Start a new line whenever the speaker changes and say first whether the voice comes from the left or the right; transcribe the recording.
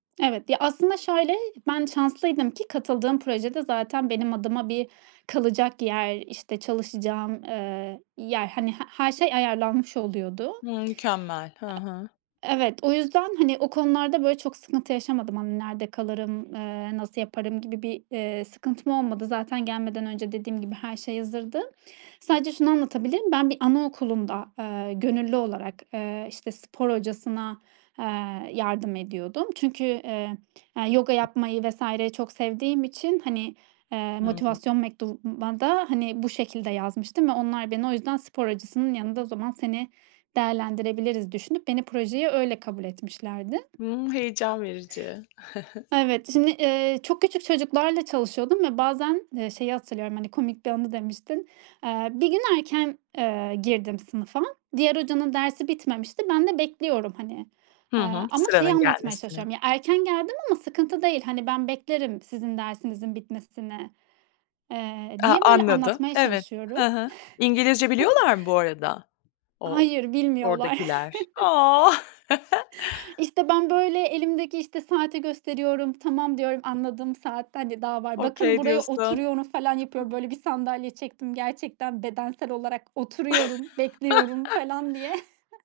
right: Evet. Ya, aslında şöyle, ben şanslıydım ki katıldığım projede zaten benim adıma bir kalacak yer, işte, çalışacağım, eee, yer, hani he her şey ayarlanmış oluyordu.
left: Hıı, mükemmel. Hı hı.
right: E evet. O yüzden hani o konularda böyle çok sıkıntı yaşamadım. Hani nerede kalırım, eee, nasıl yaparım gibi bir, eee, sıkıntım olmadı. Zaten gelmeden önce dediğim gibi her şey hazırdı. Sadece şunu anlatabilirim: Ben bir anaokulunda, eee, gönüllü olarak, eee, işte, spor hocasına, eee, yardım ediyordum. Çünkü, eee, yoga yapmayı vs. çok sevdiğim için hani, eee,
left: Hı.
right: motivasyon mektubuma da hani bu şekilde yazmıştım ve onlar beni o yüzden "Spor hocasının yanında o zaman seni değerlendirebiliriz." düşünüp beni projeye öyle kabul etmişlerdi.
left: Hı, heyecan verici.
right: Evet şimdi, eee, çok küçük çocuklarla çalışıyordum ve bazen, eee, şeyi hatırlıyorum, hani, komik bir anı demiştin. Eee, bir gün erken, eee, girdim sınıfa. Diğer hocanın dersi bitmemişti. Ben de bekliyorum hani,
left: Hı
right: eee,
left: hı,
right: ama şeyi
left: sıranın
right: anlatmaya
left: gelmesini.
right: çalışıyorum; "Ya, erken geldim ama sıkıntı değil. Hani ben beklerim sizin dersinizin bitmesini." Eee,
left: A,
right: diye böyle
left: anladım.
right: anlatmaya
left: Evet.
right: çalışıyorum.
left: Hı hı. İngilizce biliyorlar mı bu arada? O
right: Hayır bilmiyorlar.
left: oradakiler? A.
right: İşte, ben böyle elimdeki, işte, saati gösteriyorum. "Tamam." diyorum, anladığım saat hadi daha var. "Bakın
left: "Okay."
right: buraya
left: diyorsun.
right: oturuyorum." falan yapıyorum. Böyle bir sandalye çektim. Gerçekten bedensel olarak oturuyorum, bekliyorum falan diye.